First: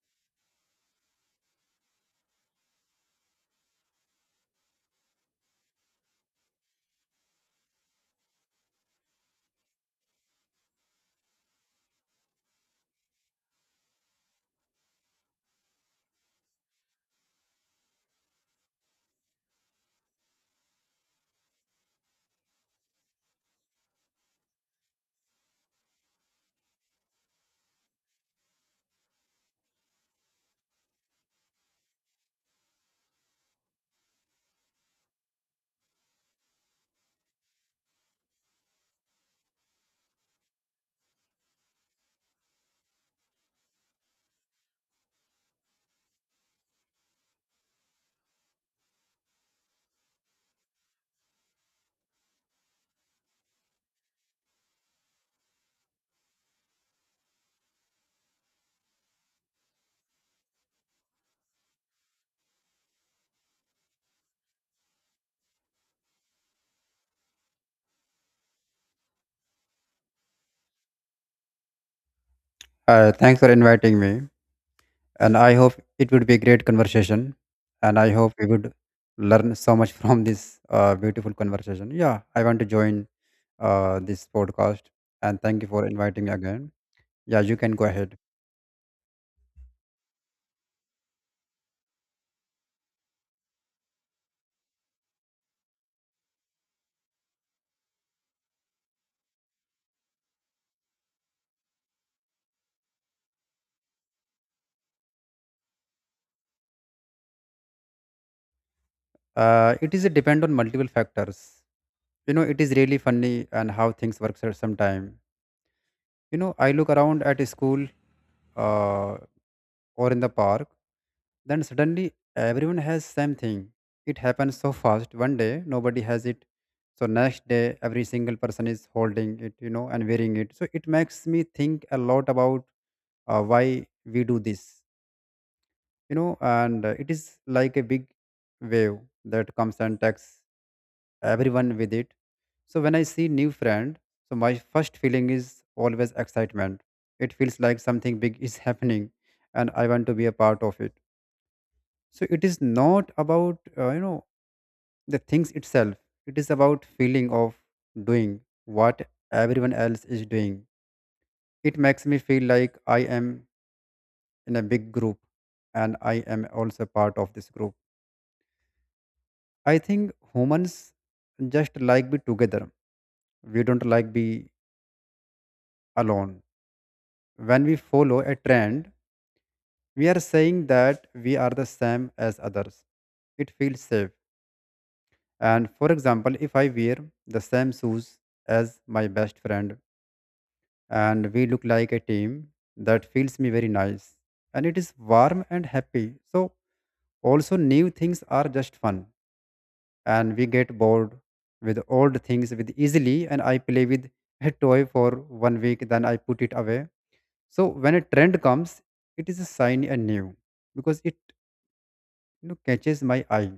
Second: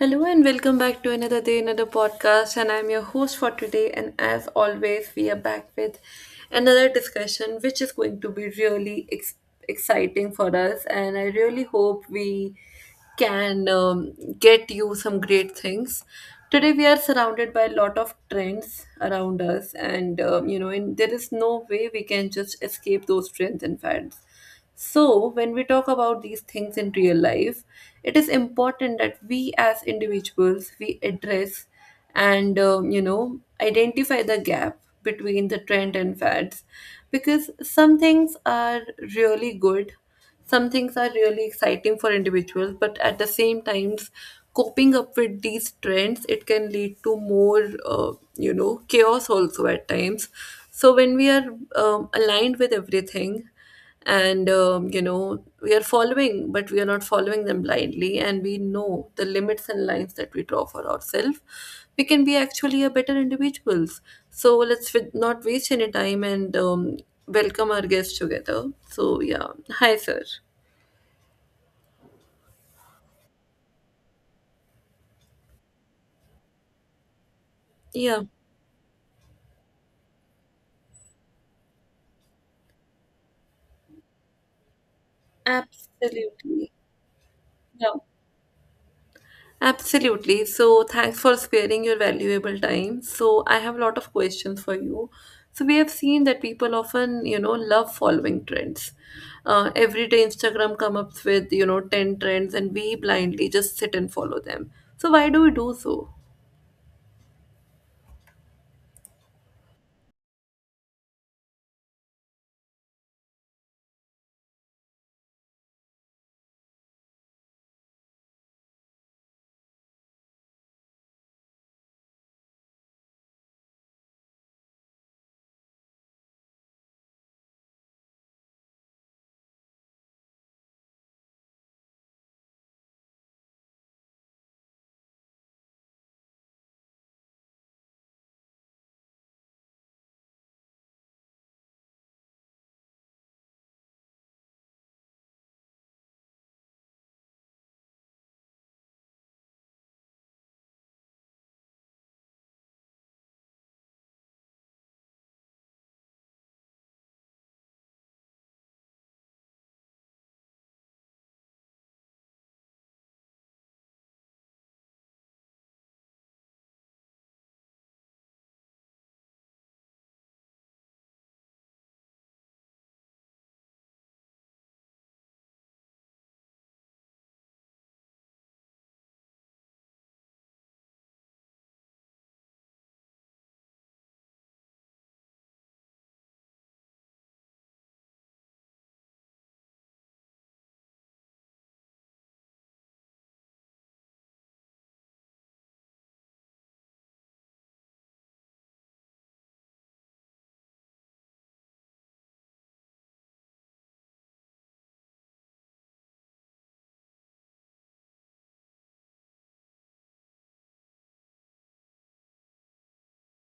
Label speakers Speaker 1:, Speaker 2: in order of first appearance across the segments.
Speaker 1: Hello and welcome back to another day, another podcast. And I'm your host for today. And as always, we are back with another discussion, which is going to be really exciting for us. And I really hope we can get you some great things. Today, we are surrounded by a lot of trends around us, and and there is no way we can just escape those trends and fads. So, when we talk about these things in real life, it is important that we as individuals we address and identify the gap between the trend and fads, because some things are really good, some things are really exciting for individuals, but at the same times coping up with these trends it can lead to more chaos also at times. So when we are aligned with everything and we are following, but we are not following them blindly and we know the limits and lines that we draw for ourselves, we can be actually a better individuals. So let's not waste any time and welcome our guests together. So yeah, hi sir.
Speaker 2: Thanks for inviting me, and I hope it would be a great conversation, and I
Speaker 1: Yeah.
Speaker 2: hope we would learn so much from this beautiful conversation. Yeah, I want to join this podcast, and thank you for inviting me again.
Speaker 1: Absolutely.
Speaker 2: Yeah, you can go
Speaker 1: Yeah.
Speaker 2: ahead.
Speaker 1: Absolutely. So, thanks for sparing your valuable time. So, I have a lot of questions for you. So, we have seen that people often, you know, love following trends. Every day, Instagram come up with, you know, 10 trends and we blindly just sit and follow them. So, why do we do so?
Speaker 2: It is a depend on multiple factors. You know, it is really funny and how things work sometimes. You know, I look around at a school. Uh, or in the park, then suddenly everyone has same thing. It happens so fast. One day nobody has it. So next day every single person is holding it, you know, and wearing it. So it makes me think a lot about why we do this, you know, and it is like a big wave that comes and takes everyone with it. So when I see new friend, so my first feeling is always excitement. It feels like something big is happening, and I want to be a part of it. So it is not about you know, the things itself, it is about feeling of doing what everyone else is doing. It makes me feel like I am in a big group, and I am also part of this group. I think humans just like be together, we don't like be alone. When we follow a trend, we are saying that we are the same as others. It feels safe. And for example, if I wear the same shoes as my best friend and we look like a team, that feels me very nice. And it is warm and happy. So, also, new things are just fun. And we get bored with old things with easily. And I play with a toy for one week, then I put it away. So, when a trend comes, it is a sign and new because it, catches my eye.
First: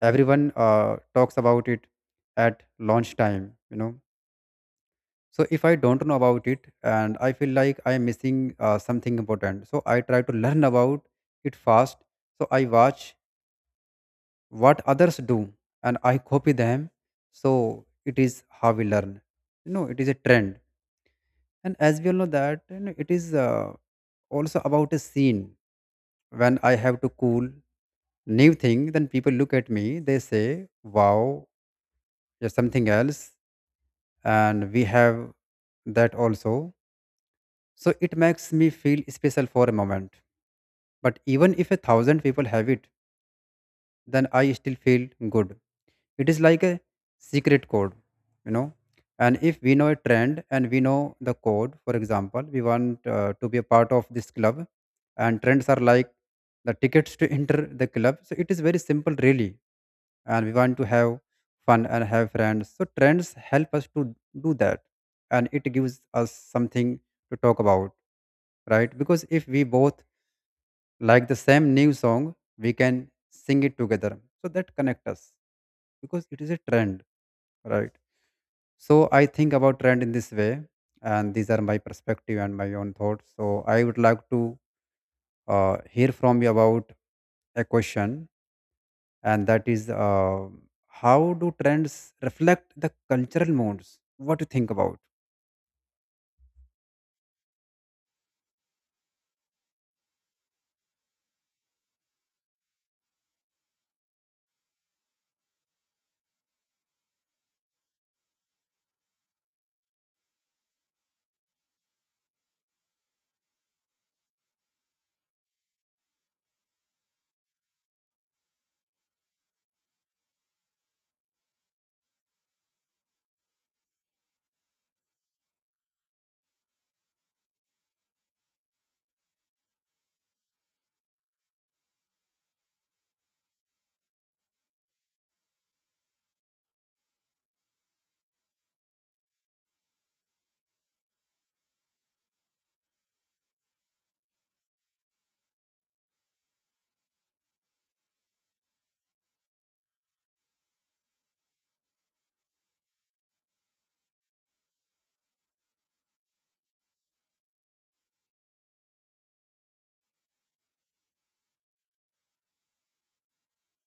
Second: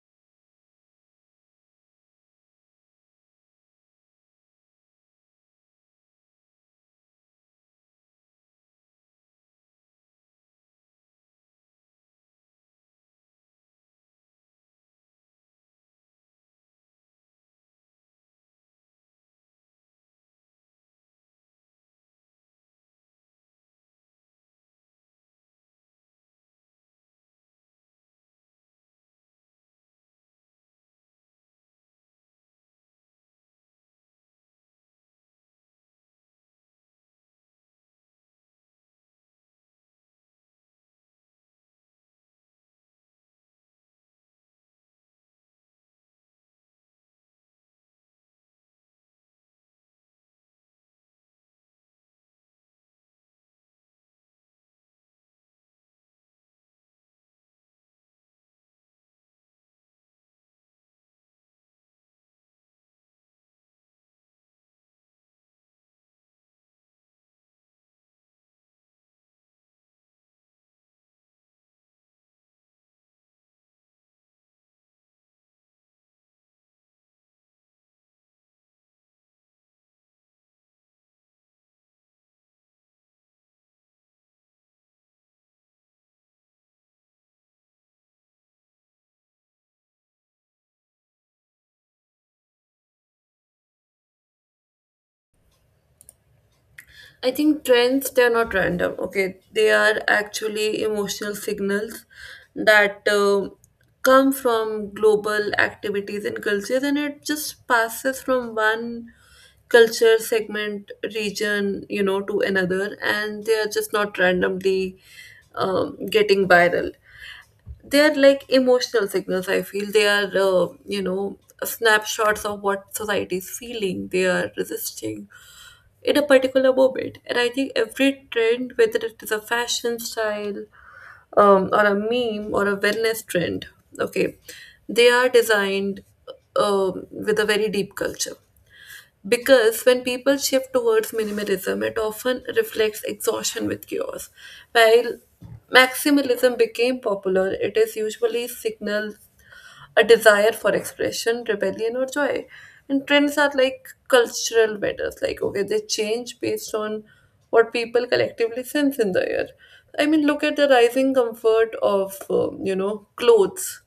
Speaker 2: Everyone talks about it at lunchtime, you know, so if I don't know about it and I feel like I am missing something important, so I try to learn about it fast. So I watch what others do, and I copy them. So it is how we learn, you know. It is a trend, and as we all know that, you know, it is also about a scene. When I have to cool new thing, then people look at me, they say wow, there's something else, and we have that also. So it makes me feel special for a moment. But even if a thousand people have it, then I still feel good. It is like a secret code, you know. And if we know a trend and we know the code, for example, we want to be a part of this club, and trends are like the tickets to enter the club. So it is very simple, really. And we want to have fun and have friends. So trends help us to do that, and it gives us something to talk about, right? Because if we both like the same new song, we can sing it together, so that connect us, because it is a trend, right? So I think about trend in this way, and these are my perspective and my own thoughts. So I would like to hear from you about a question, and that is how do trends reflect the cultural moods? What do you think about?
Speaker 1: I think trends, they're not random, okay? They are actually emotional signals that come from global activities and cultures, and it just passes from one culture segment, region, you know, to another, and they are just not randomly getting viral. They are like emotional signals, I feel. They are, you know, snapshots of what society is feeling, they are resisting in a particular moment. And I think every trend, whether it is a fashion style or a meme or a wellness trend, okay, they are designed with a very deep culture. Because when people shift towards minimalism, it often reflects exhaustion with chaos. While maximalism became popular, it is usually signal a desire for expression, rebellion, or joy. And trends are like cultural matters, like, okay, they change based on what people collectively sense in the air. I mean, look at the rising comfort of, you know, clothes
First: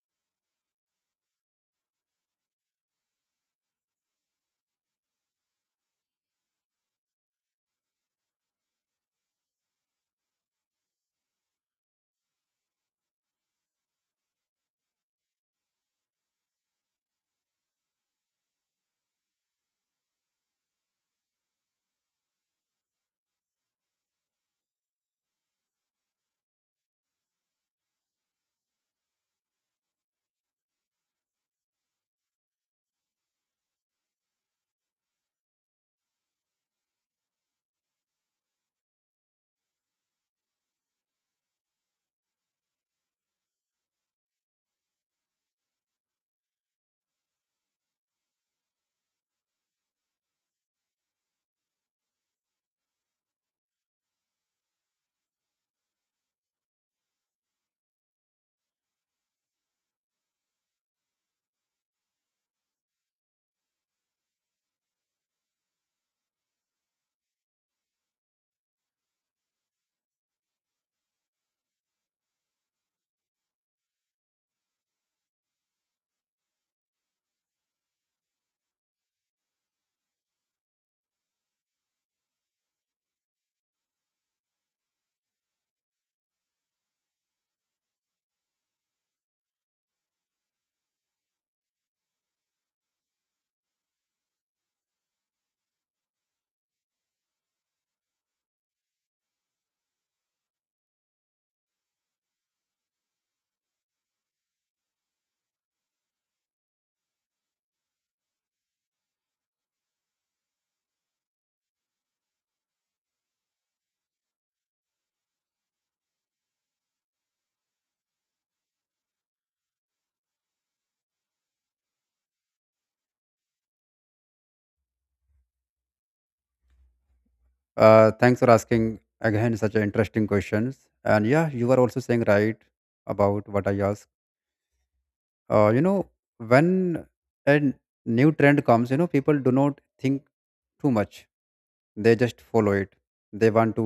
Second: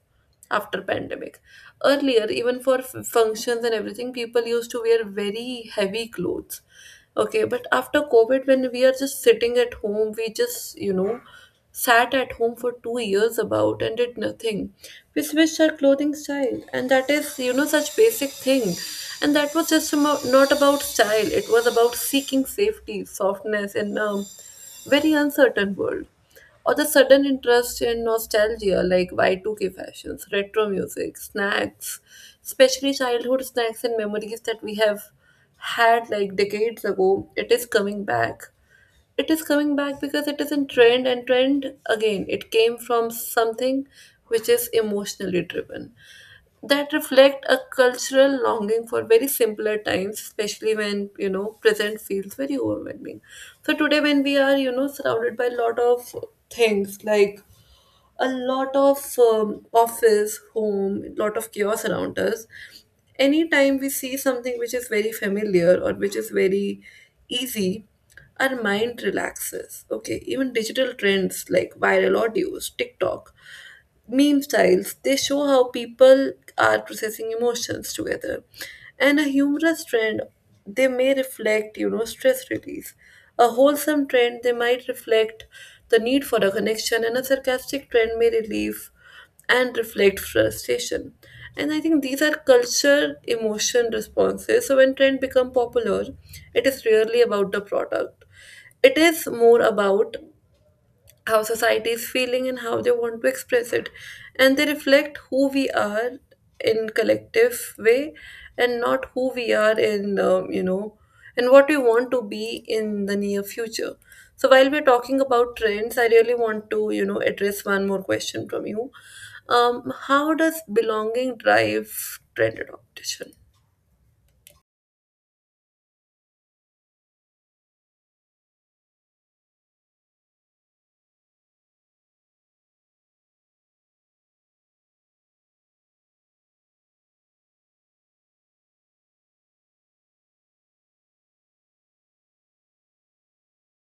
Speaker 1: after pandemic. Earlier even for functions and everything people used to wear very heavy clothes. Okay, but after COVID, when we are just sitting at home, we just, you know, sat at home for 2 years about and did nothing. We switched our clothing style, and that is, you know, such basic thing. And that was just about, not about style, it was about seeking safety, softness in a very uncertain world, or the sudden interest in nostalgia like Y2K fashions, retro music, snacks, especially childhood snacks and memories that we have had like decades ago, it is coming back. It is coming back because it is in trend and trend again. It came from something which is emotionally driven, that reflect a cultural longing for very simpler times, especially when you know present feels very overwhelming. So today when we are, you know, surrounded by a lot of things like a lot of office home lot of chaos around us, anytime we see something which is very familiar or which is very easy, our mind relaxes. Okay, even digital trends like viral audios, TikTok meme styles. They show how people are processing emotions together. And a humorous trend, they may reflect, you know, stress release. A wholesome trend, they might reflect the need for a connection, and a sarcastic trend may relieve and reflect frustration. And I think these are culture emotion responses. So when trend become popular, it is rarely about the product. It is more about how society is feeling and how they want to express it, and they reflect who we are in collective way, and not who we are in and what we want to be in the near future. So while we're talking about trends, I really want to, you know, address one more question from you. How does belonging drive trend adoption?
Speaker 2: Uh, thanks for asking again such an interesting questions. And yeah, you are also saying right about what I asked. You know, when a new trend comes, you know, people do not think too much, they just follow it. They want to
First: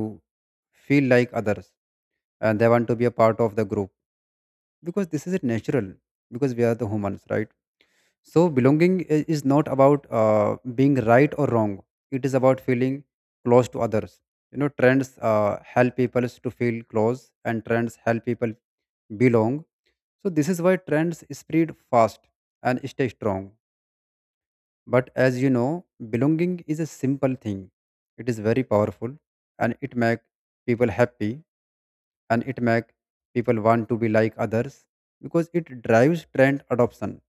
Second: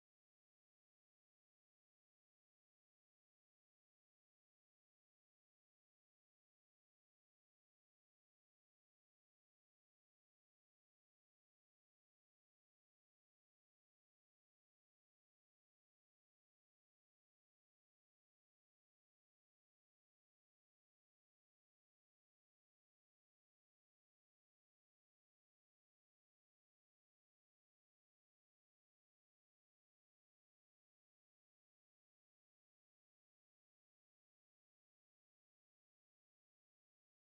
Speaker 2: feel like others, and they want to be a part of the group, because this is it natural, because we are the humans, right? So belonging is not about being right or wrong. It is about feeling close to others, you know. Trends help people to feel close, and trends help people belong. So this is why trends spread fast and stay strong. But as you know, belonging is a simple thing. It is very powerful, and it make people happy, and it make people want to be like others, because it drives trend adoption,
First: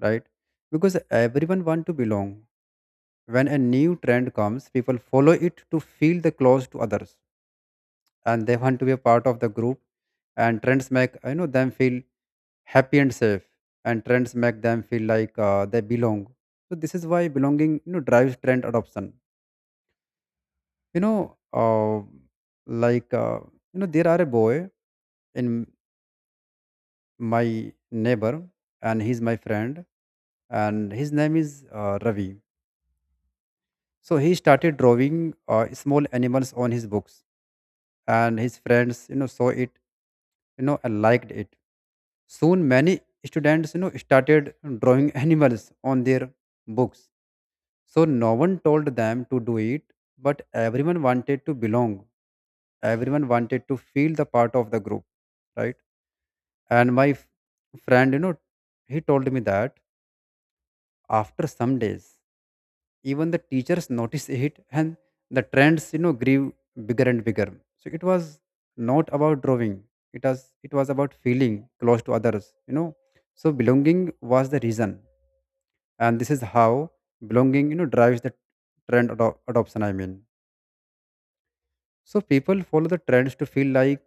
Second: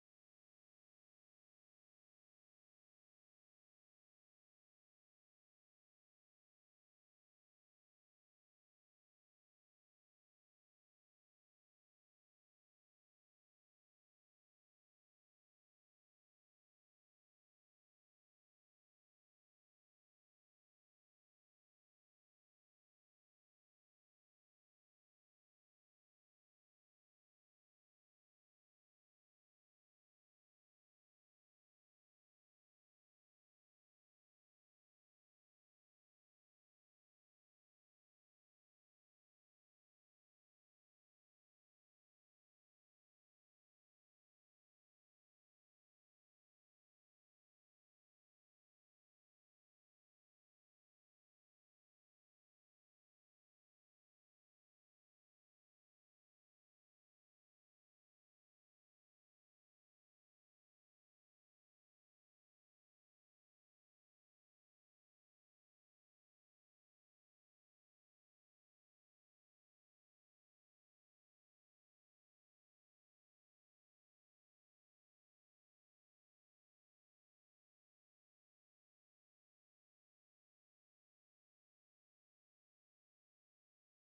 Speaker 2: right? Because everyone want to belong. When a new trend comes, people follow it to feel the close to others, and they want to be a part of the group, and trends make, you know, them feel happy and safe, and trends make them feel like they belong. So this is why belonging, you know, drives trend adoption. You know, uh, like uh, you know, there are a boy in my neighbor, and he's my friend, and his name is Ravi. So he started drawing small animals on his books, and his friends, you know, saw it, you know, and liked it. Soon, many students, you know, started drawing animals on their books. So no one told them to do it, but everyone wanted to belong. Everyone wanted to feel the part of the group, right? And my friend, you know, he told me that after some days even the teachers noticed it, and the trends, you know, grew bigger and bigger. So it was not about drawing, it was, it was about feeling close to others, you know. So belonging was the reason, and this is how belonging, you know, drives the trend adoption, I mean. So people follow the trends to feel like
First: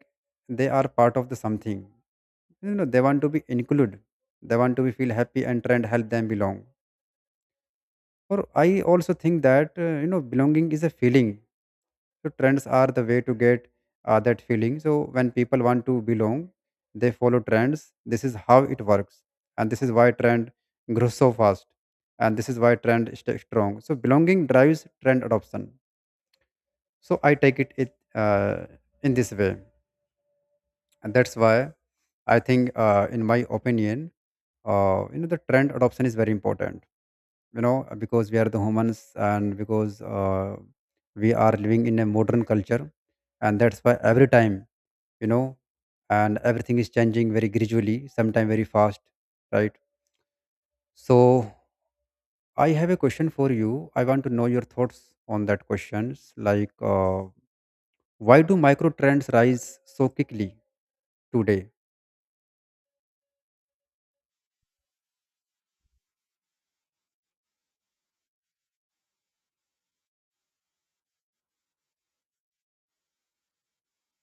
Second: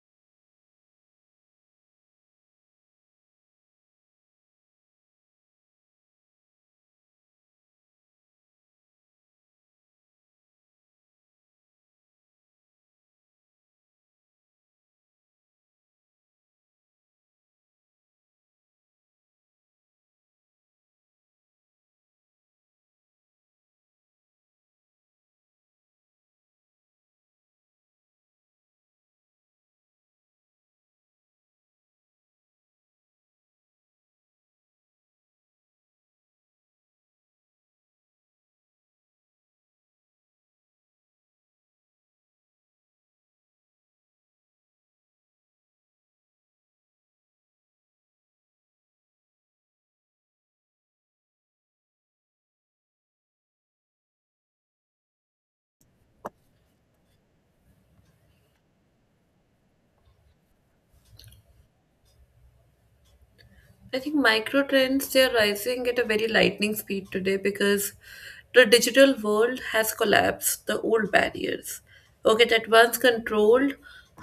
Speaker 2: they are part of the something, you know. They want to be included, they want to be feel happy, and trend help them belong. Or I also think that you know, belonging is a feeling. So trends are the way to get that feeling. So when people want to belong, they follow trends. This is how it works, and this is why trend grows so fast, and this is why trend stays strong. So belonging drives trend adoption. So I take it, in this way, and that's why I think, in my opinion, you know, the trend adoption is very important. You know, because we are the humans, and because we are living in a modern culture, and that's why every time, you know, and everything is changing very gradually, sometimes very fast, right? So I have a question for you, I want to know your thoughts on that questions, like why do micro trends rise so quickly today?
Speaker 1: I think micro trends they are rising at a very lightning speed today because the digital world has collapsed the old barriers. Okay, that once controlled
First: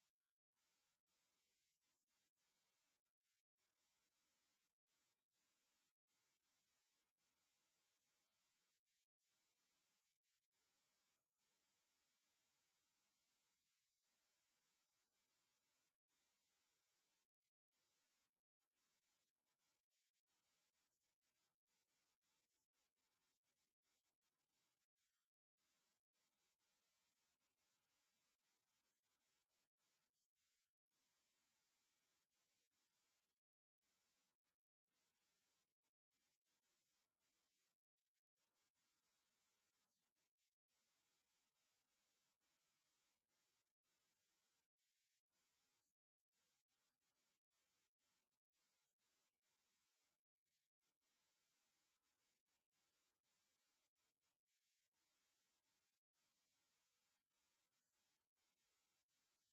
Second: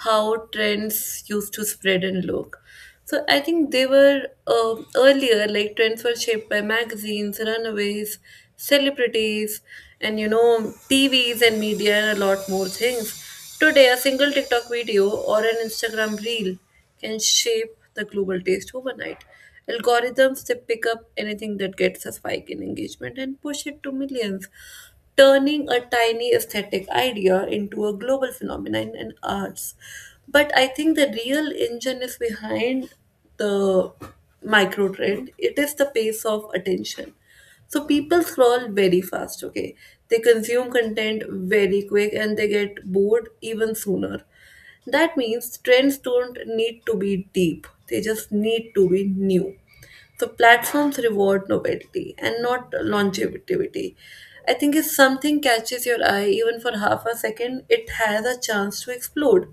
Speaker 1: how trends used to spread and look. So I think they were earlier, like trends were shaped by magazines, runaways, celebrities, and you know TVs and media and a lot more things. Today, a single TikTok video or an Instagram reel can shape the global taste overnight. Algorithms, they pick up anything that gets a spike in engagement and push it to millions, turning a tiny aesthetic idea into a global phenomenon in arts. But I think the real engine is behind the micro trend, it is the pace of attention. So people scroll very fast, okay? They consume content very quick and they get bored even sooner. That means trends don't need to be deep, they just need to be new. So platforms reward novelty and not longevity. I think if something catches your eye even for half a second, it has a chance to explode.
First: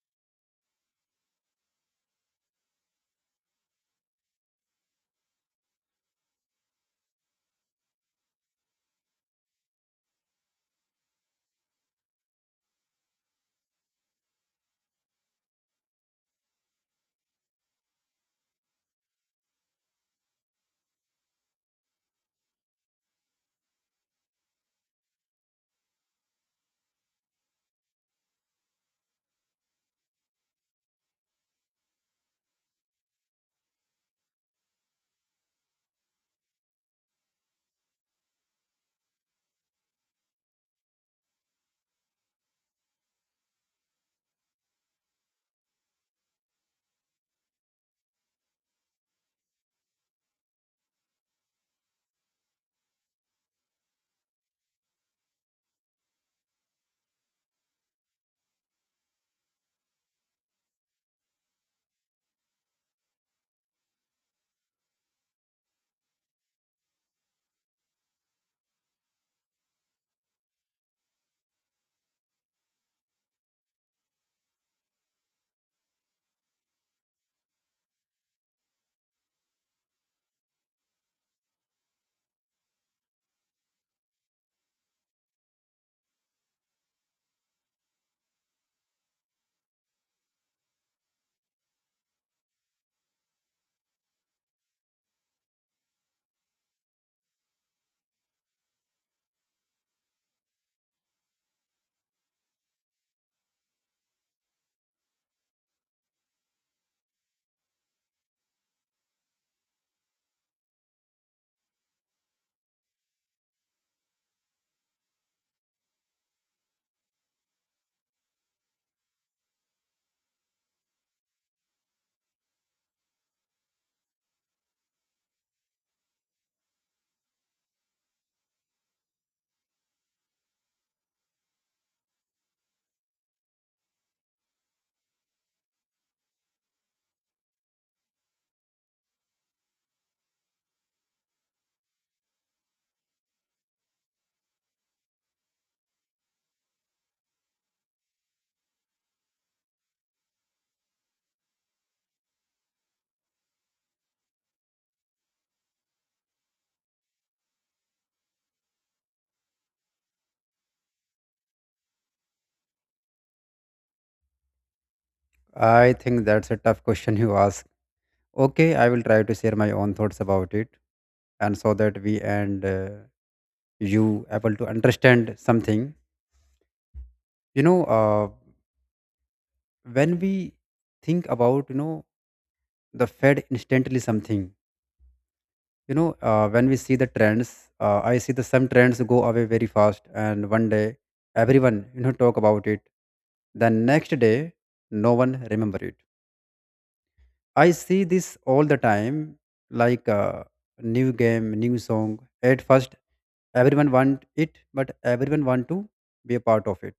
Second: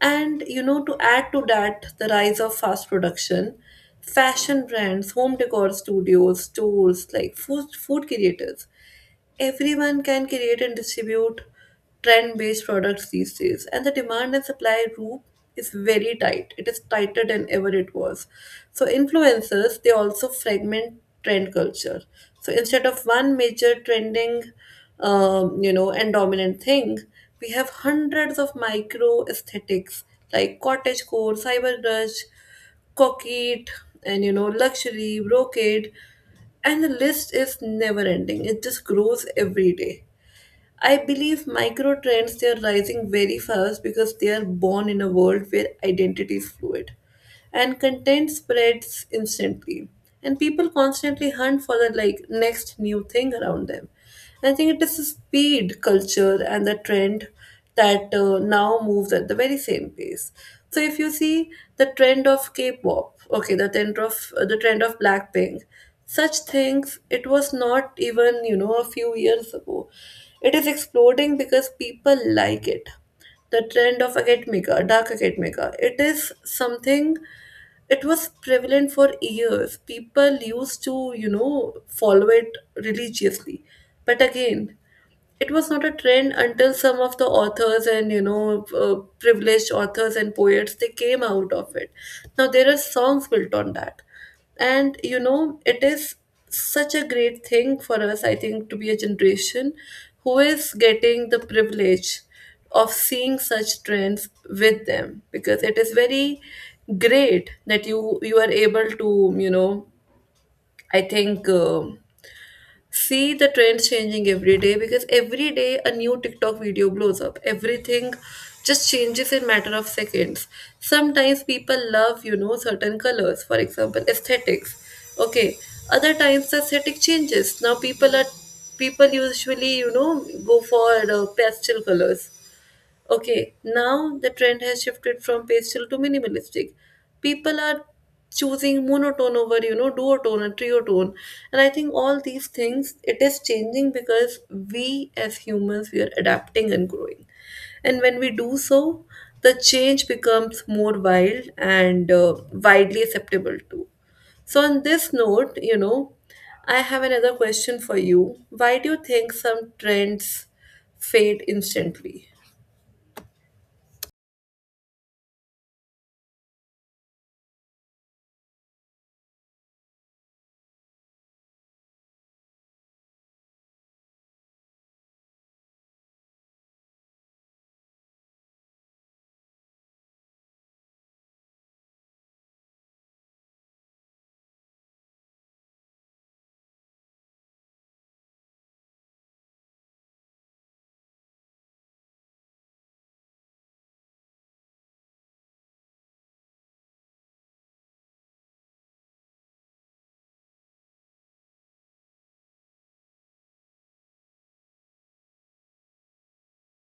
Speaker 1: And you know, to add to that, the rise of fast production, fashion brands, home decor studios, stores, like food creators. Everyone can create and distribute trend-based products these days, and the demand and supply loop is very tight. It is tighter than ever it was. So influencers, they also fragment trend culture. So instead of one major trending, and dominant thing, we have hundreds of micro aesthetics like cottage core, cyber rush, coquette, and you know, luxury, brocade, and the list is never ending. It just grows every day. I believe micro trends they are rising very fast because they are born in a world where identity is fluid and content spreads instantly and people constantly hunt for the like next new thing around them. I think it is the speed culture and the trend that now moves at the very same pace. So if you see the trend of K-pop, okay, the trend of the trend of Blackpink, such things it was not even you know a few years ago. It is exploding because people like it. The trend of academica, dark academica, it is something. It was prevalent for years. People used to you know follow it religiously, but again it was not a trend until some of the authors and you know privileged authors and poets they came out of it. Now there are songs built on that, and you know it is such a great thing for us, I think, to be a generation who is getting the privilege of seeing such trends with them, because it is very great that you are able to, you know, I think see the trends changing every day because every day a new TikTok video blows up. Everything just changes in matter of seconds. Sometimes people love, you know, certain colors, for example, aesthetics. Okay, other times the aesthetic changes. Now people usually, you know, go for pastel colors. Okay, now the trend has shifted from pastel to minimalistic. People are choosing monotone over, you know, duotone and triotone. And I think all these things, it is changing because we as humans, we are adapting and growing. And when we do so, the change becomes more wild and widely acceptable too. So, on this note, you know, I have another question for you. Why do you think some trends fade instantly?
Speaker 2: I think that's a tough question you ask. Okay, I will try to share my own thoughts about it, and so that we and you able to understand something, you know. When we think about, you know, the fed instantly something, you know, when we see the trends, I see the some trends go away very fast, and one day everyone, you know, talk about it. The next day no one remember it. I see this all the time. Like a new game, new song, at first, everyone want it, but everyone want to be a part of it,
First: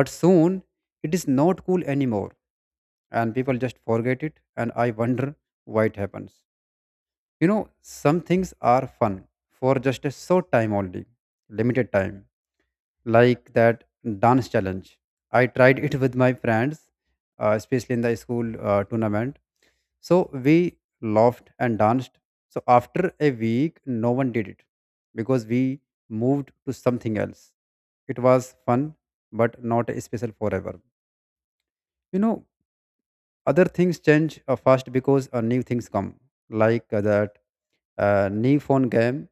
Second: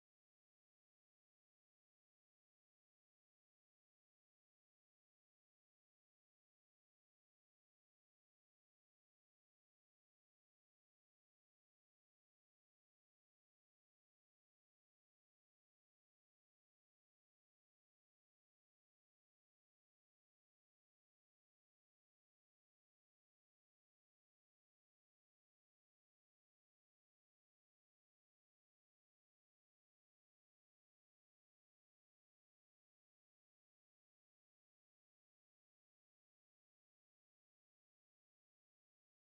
Speaker 2: but soon it is not cool anymore, and people just forget it, and I wonder why it happens, you know. Some things are fun for just a short time only, limited time. Like that dance challenge I tried it with my friends, especially in the school tournament. So we laughed and danced. So after a week no one did it, because we moved to something else. It was fun but not special forever, you know. Other things change fast because new things come, like that new phone game.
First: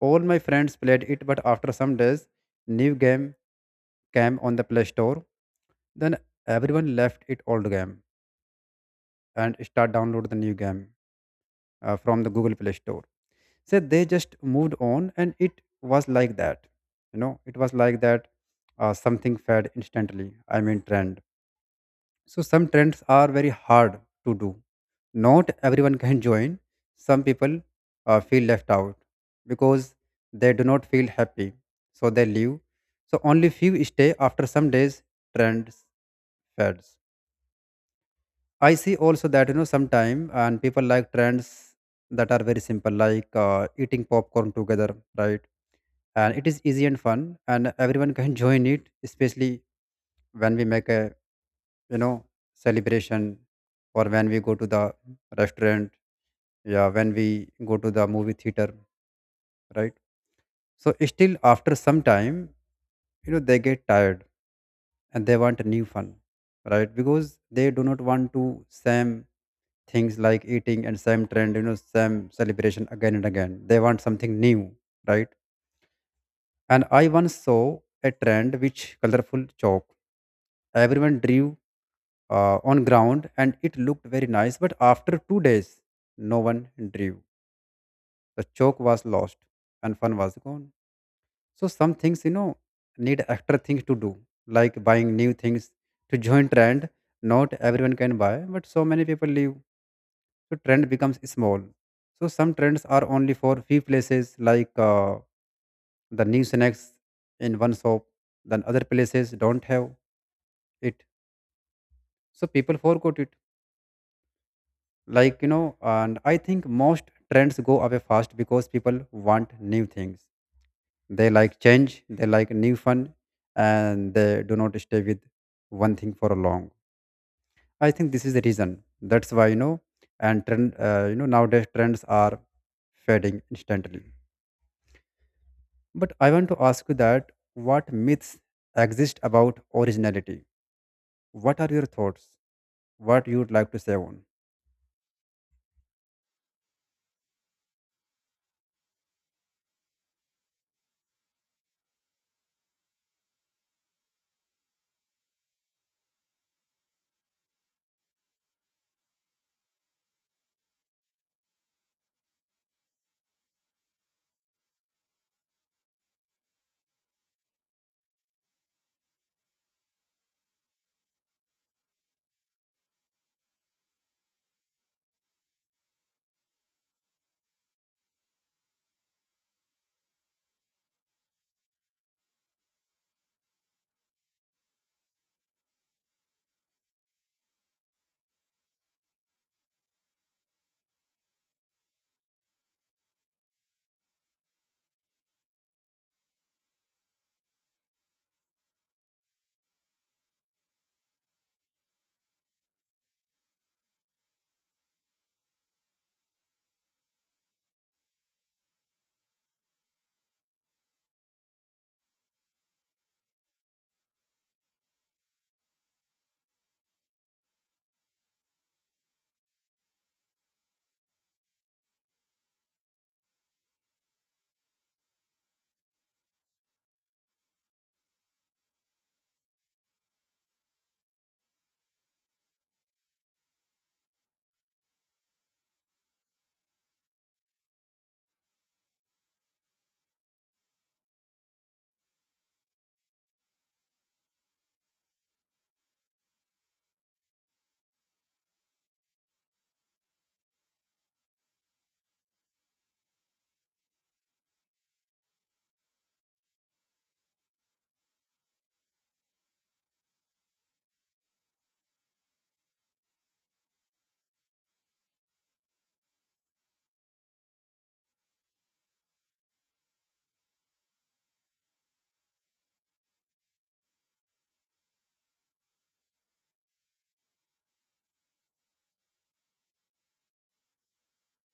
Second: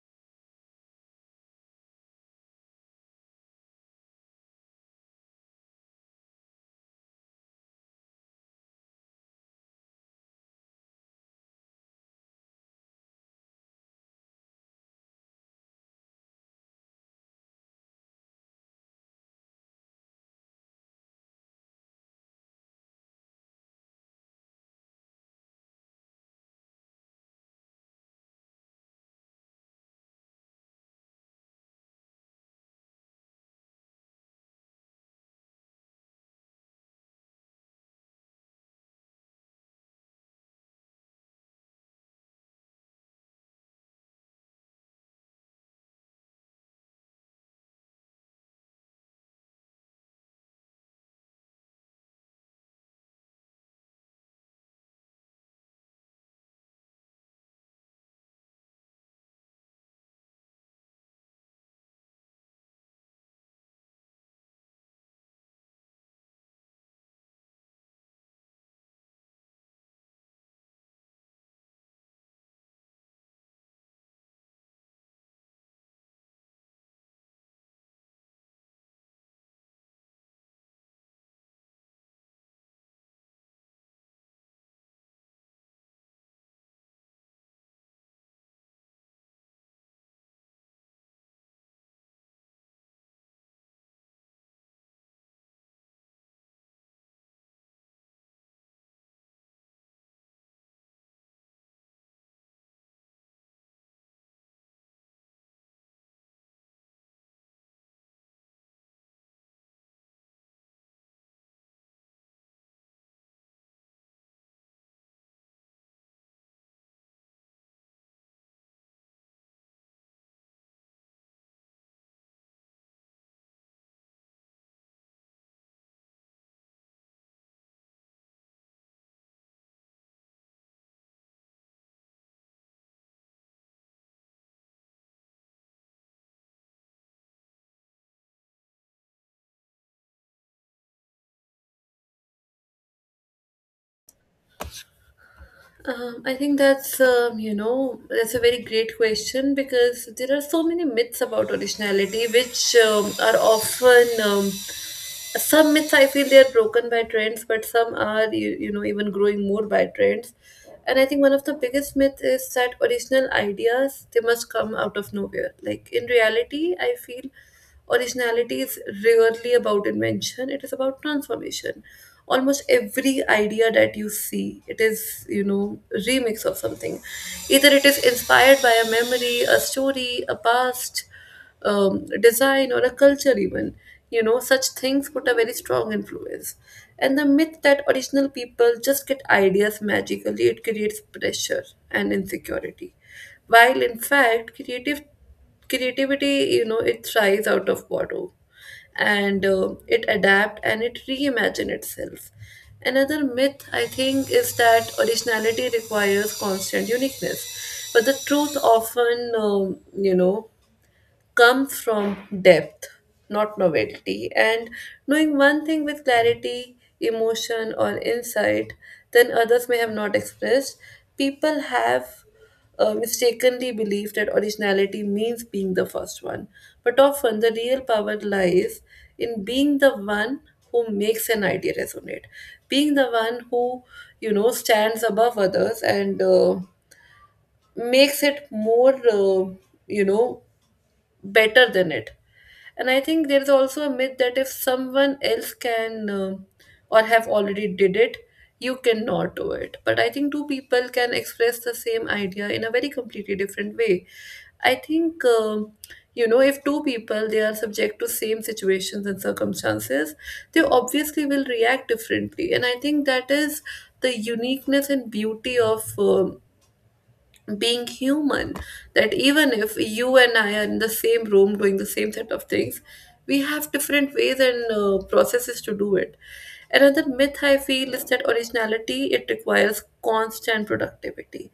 Speaker 2: All my friends played it, but after some days, new game came on the Play Store. Then everyone left it old game and start download the new game from the Google Play Store. So they just moved on, and it was like that. You know, it was like that. Something fed instantly, I mean, trend. So some trends are very hard to do. Not everyone can join. Some people feel left out because they do not feel happy, so they leave. So only few stay after some days. Trends fads. I see also that, you know, sometime and people like trends that are very simple, like eating popcorn together, right? And it is easy and fun, and everyone can join it, especially when we make a you know celebration, or when we go to the restaurant. Yeah, when we go to the movie theater, right? So still after some time, they get tired and they want a new fun, right. Because they do not want to same things like eating and same trend, same celebration again and again, they want something new, right. And I once saw a trend which colorful chalk. Everyone drew on ground, and it looked very nice, but after 2 days, no one drew. The chalk was lost and fun was gone. So some things, need extra things to do, like buying new things to join trend. Not everyone can buy, but so many people leave, so trend becomes small. So some trends are only for few places, like the new snacks in one shop. Then other places don't have it, so people forgot it. Like, and I think most trends go away fast because people want new things. They like change, they like new fun, and they do not stay with one thing for a long. I think this is the reason that's why, and trend, nowadays trends are fading instantly. But I want to ask you that what myths exist about originality. What are your thoughts? What you would like to say on?
Speaker 1: I think that's that's a very great question because there are so many myths about originality, which are often some myths I feel they are broken by trends, but some are you know even growing more by trends. And I think one of the biggest myths is that original ideas they must come out of nowhere. Like in reality, I feel originality is rarely about invention; it is about transformation. Almost every idea that you see, it is you know remix of something, either it is inspired by a memory, a story, a past design or a culture even, you know such things put a very strong influence. And the myth that original people just get ideas magically, it creates pressure and insecurity, while in fact creative creativity, you know, it thrives out of borrow, and it adapt and it reimagine itself. Another myth I think is that originality requires constant uniqueness, but the truth often you know come from depth, not novelty, and knowing one thing with clarity, emotion, or insight then others may have not expressed. People have mistakenly believed that originality means being the first one, but often the real power lies in being the one who makes an idea resonate, being the one who, you know, stands above others and makes it more you know better than it. And I think there is also a myth that if someone else can or have already did it, you cannot do it. But I think two people can express the same idea in a very completely different way. I think you know, if two people they are subject to same situations and circumstances, they obviously will react differently. And I think that is the uniqueness and beauty of being human, that even if you and I are in the same room doing the same set of things, we have different ways and processes to do it. Another myth I feel is that originality it requires constant productivity,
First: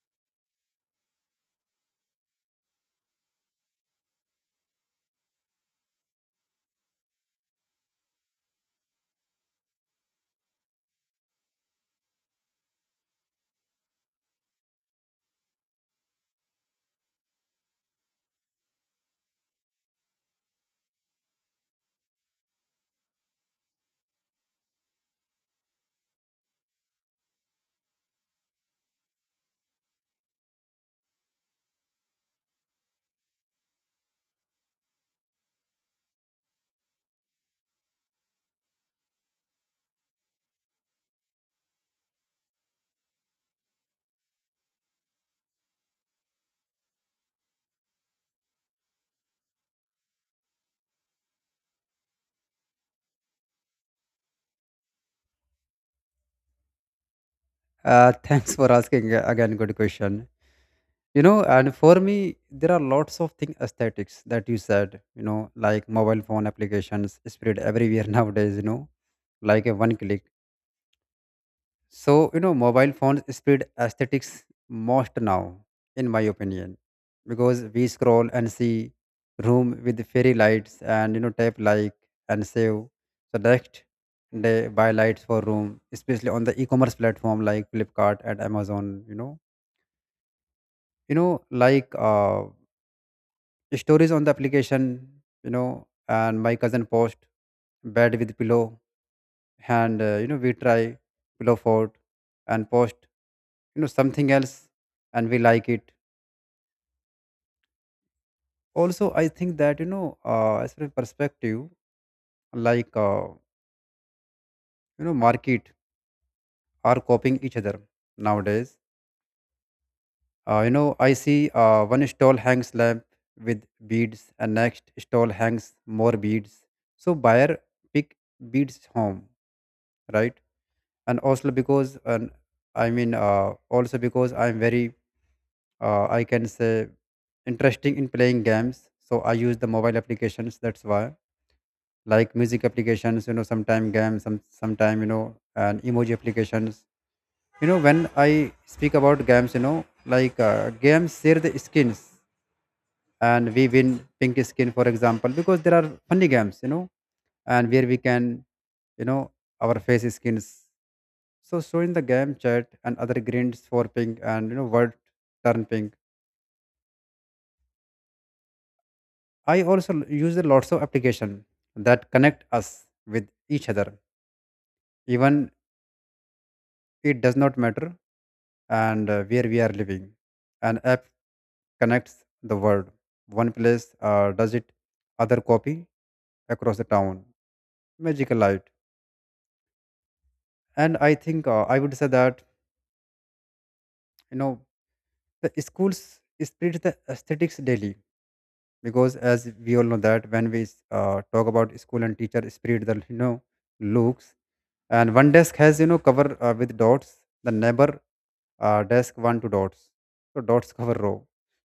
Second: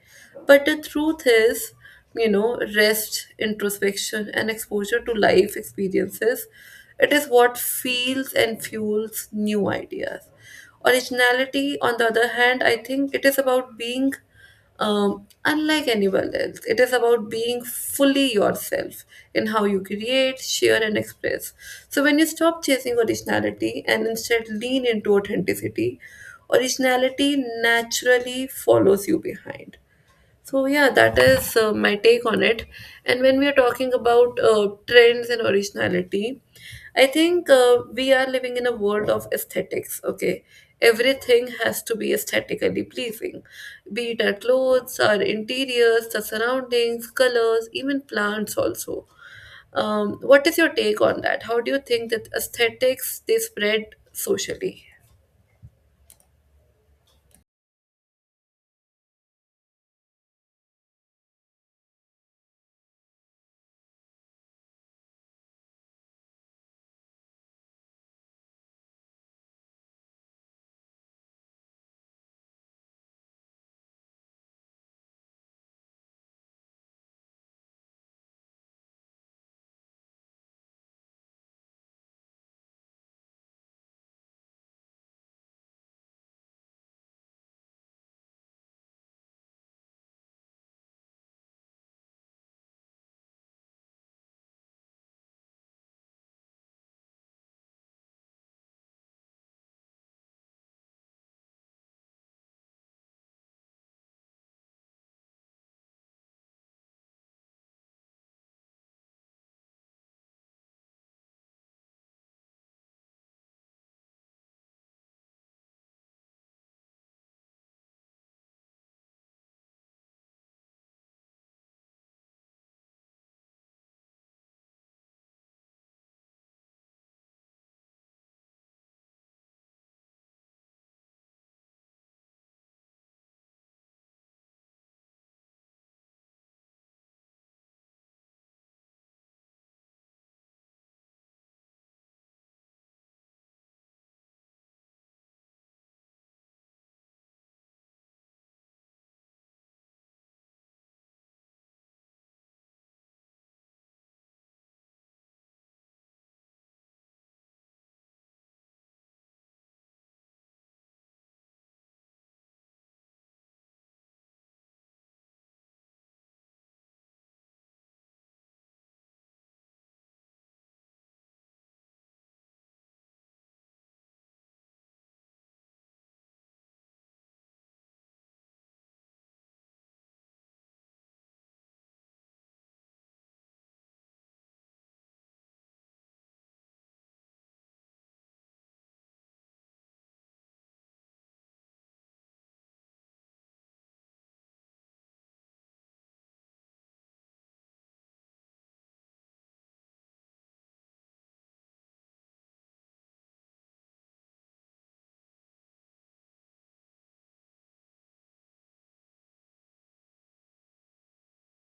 Speaker 1: but the truth is, you know, rest introspection and exposure to life experiences, it is what feels and fuels new ideas. Originality on the other hand, I think it is about being unlike anyone else. It is about being fully yourself in how you create, share, and express. So, when you stop chasing originality and instead lean into authenticity, originality naturally follows you behind. So yeah, that is my take on it. And when we are talking about trends and originality, I think we are living in a world of aesthetics. Okay, everything has to be aesthetically pleasing, be it our clothes, our interiors, the surroundings, colors, even plants also. What is your take on that? How do you think that aesthetics they spread socially?
Speaker 2: Thanks for asking, again good question. And for me there are lots of thing aesthetics that you said, like mobile phone applications spread everywhere nowadays, like a one click. So, mobile phones spread aesthetics most now, in my opinion. Because we scroll and see room with fairy lights and, tap like and save. So next they buy lights for room, especially on the e-commerce platform like Flipkart and Amazon, you know like stories on the application, and my cousin post bed with pillow, and we try pillow fort and post something else, and we like it. Also, I think that as far as perspective, like market are copying each other nowadays. I see one stall hangs lamp with beads, and next stall hangs more beads. So buyer pick beads home, right? And also because, and I mean, also because I'm very, I can say, interesting in playing games, so I use the mobile applications, that's why. Like music applications, sometime games, sometime, and emoji applications. When I speak about games, like games share the skins, and we win pink skin, for example, because there are funny games, and where we can, you know our face skins. So in the game chat and other grinds for ping, and word turn ping. I also use a lots of application that connect us with each other. Even it does not matter, and where we are living. An app connects the world. One place does it, other copy across the town. Magical light. And I think, I would say that, you know the schools spread the aesthetics daily, because as we all know that when we talk about school and teacher spirit the, looks. And one desk has, cover with dots, the neighbor desk one to dots, so dots cover row.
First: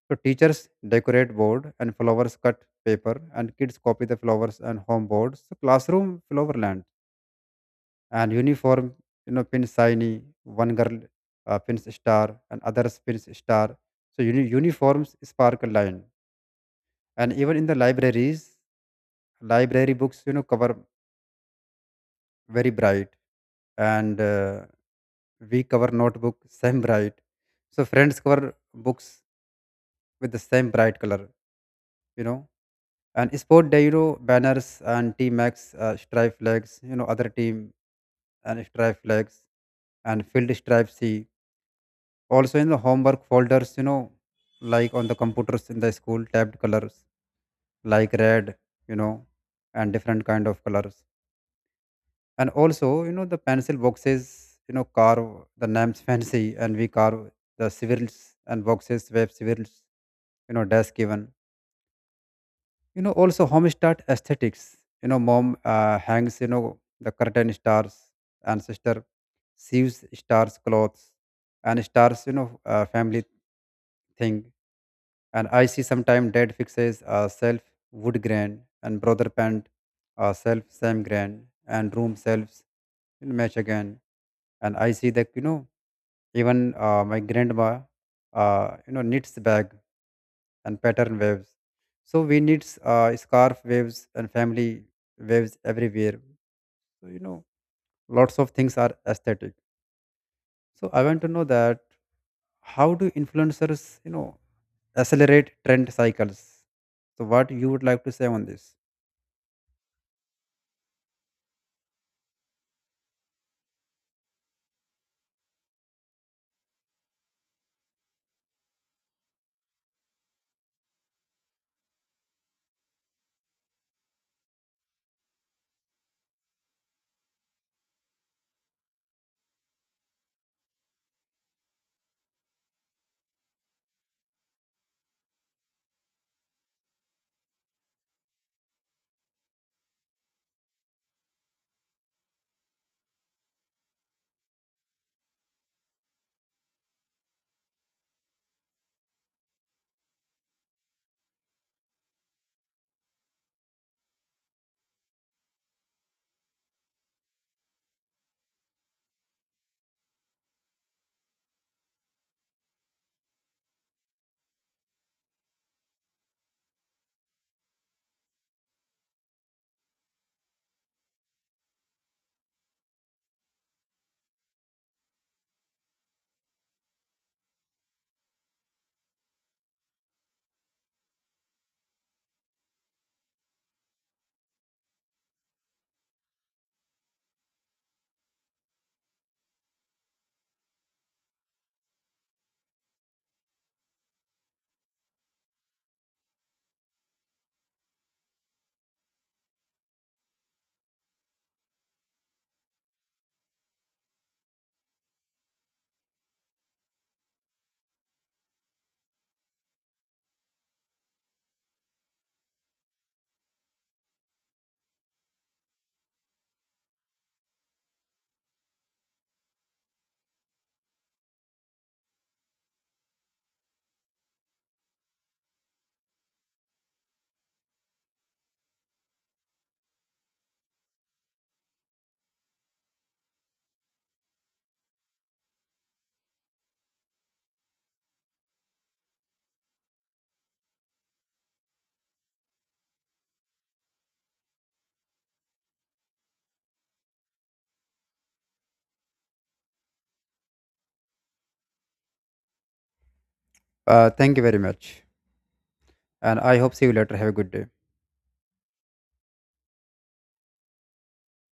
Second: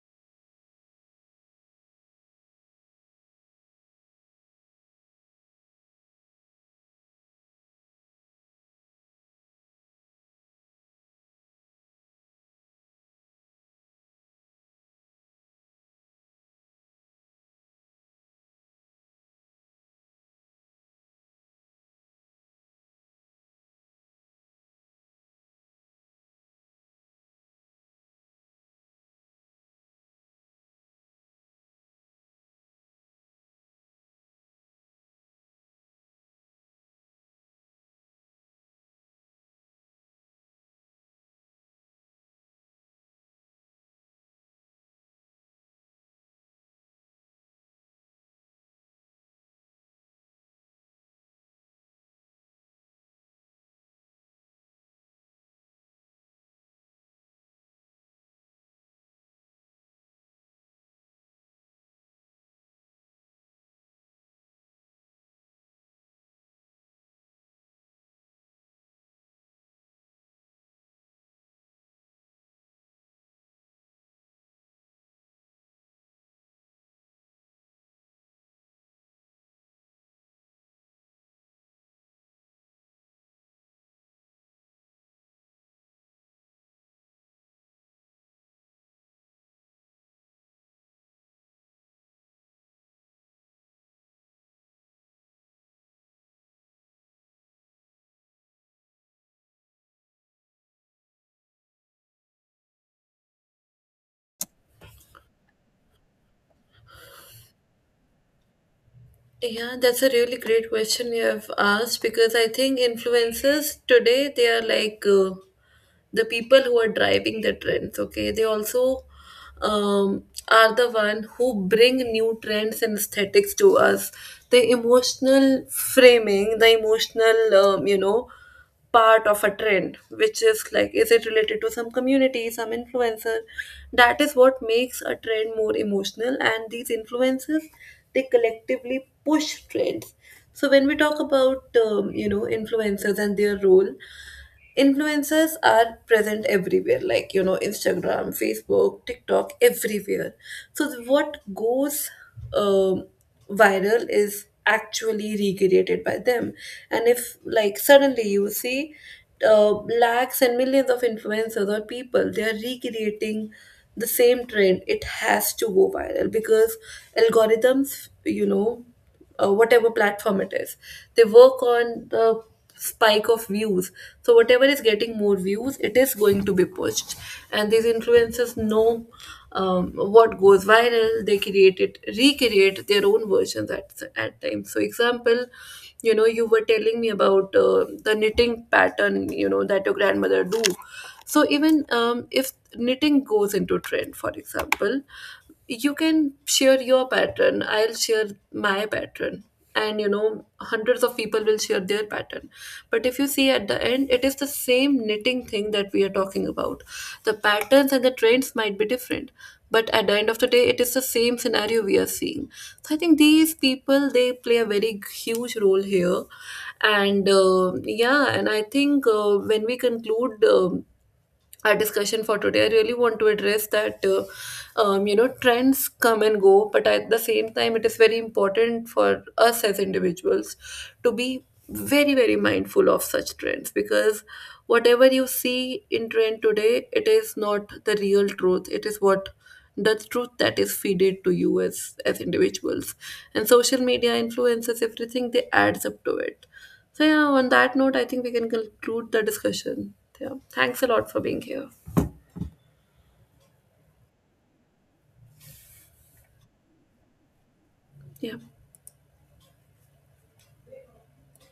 Speaker 2: So teachers decorate board and flowers cut paper, and kids copy the flowers and home boards, so classroom flowerland. And uniform, pins shiny, one girl pins star and others pins star, so uniforms sparkle line. And even in the libraries, library books, cover very bright, and we cover notebook same bright, so friends cover books with the same bright color, you know and sport day, banners and team max stripe flags, other team and stripe flags and field stripe c. Also in the homework folders, like on the computers in the school tabbed colors like red, you know and different kind of colors. And also, the pencil boxes, carve the names fancy, and we carve the civils and boxes web civils, desk given. Also home start aesthetics, mom hangs, the curtain stars. And sister sews stars clothes, and stars, family thing. And I see sometime dad fixes self wood grain, and brother paint self same grain, and room selves match again. And I see that, even my grandma knits the bag and pattern waves. So we knits scarf waves and family waves everywhere. So, lots of things are aesthetic. So I want to know that how do influencers, accelerate trend cycles? So what you would like to say on this?
Speaker 1: Yeah, that's a really great question you have asked, because I think influencers today they are like the people who are driving the trends. Okay, they also um, are the one who bring new trends and aesthetics to us. The emotional framing, the emotional, you know, part of a trend, which is like is it related to some community, some influencer, that is what makes a trend more emotional. And these influencers, they collectively push trends. So when we talk about you know, influencers and their role, influencers are present everywhere, like you know, Instagram, Facebook, TikTok, everywhere. So what goes um, viral is actually recreated by them. And if, like, suddenly you see uh, lakhs and millions of influencers or people, they are recreating the same trend, it has to go viral because algorithms, you know, whatever platform it is. They work on the spike of views. So whatever is getting more views, it is going to be pushed. And these influencers know what goes viral. They create it, recreate their own versions at times. So example, you know, you were telling me about the knitting pattern, you know, that your grandmother do. So even if knitting goes into trend, for example, you can share your pattern, I'll share my pattern, and you know, hundreds of people will share their pattern. But if you see, at the end it is the same knitting thing that we are talking about. The patterns and the trends might be different, but at the end of the day it is the same scenario we are seeing. So I think these people, they play a very huge role here. And yeah. And I think when we conclude our discussion for today, I really want to address that you know, trends come and go, but at the same time it is very important for us as individuals to be very very mindful of such trends, because whatever you see in trend today, it is not the real truth. It is what, the truth that is feeded to you as individuals, and social media influences everything, they adds up to it. So yeah, on that note, I think we can conclude the discussion. Yeah, thanks a lot for being here.
Speaker 2: Thank you very much, and I hope see you later. Have a good day.
Speaker 1: Yeah.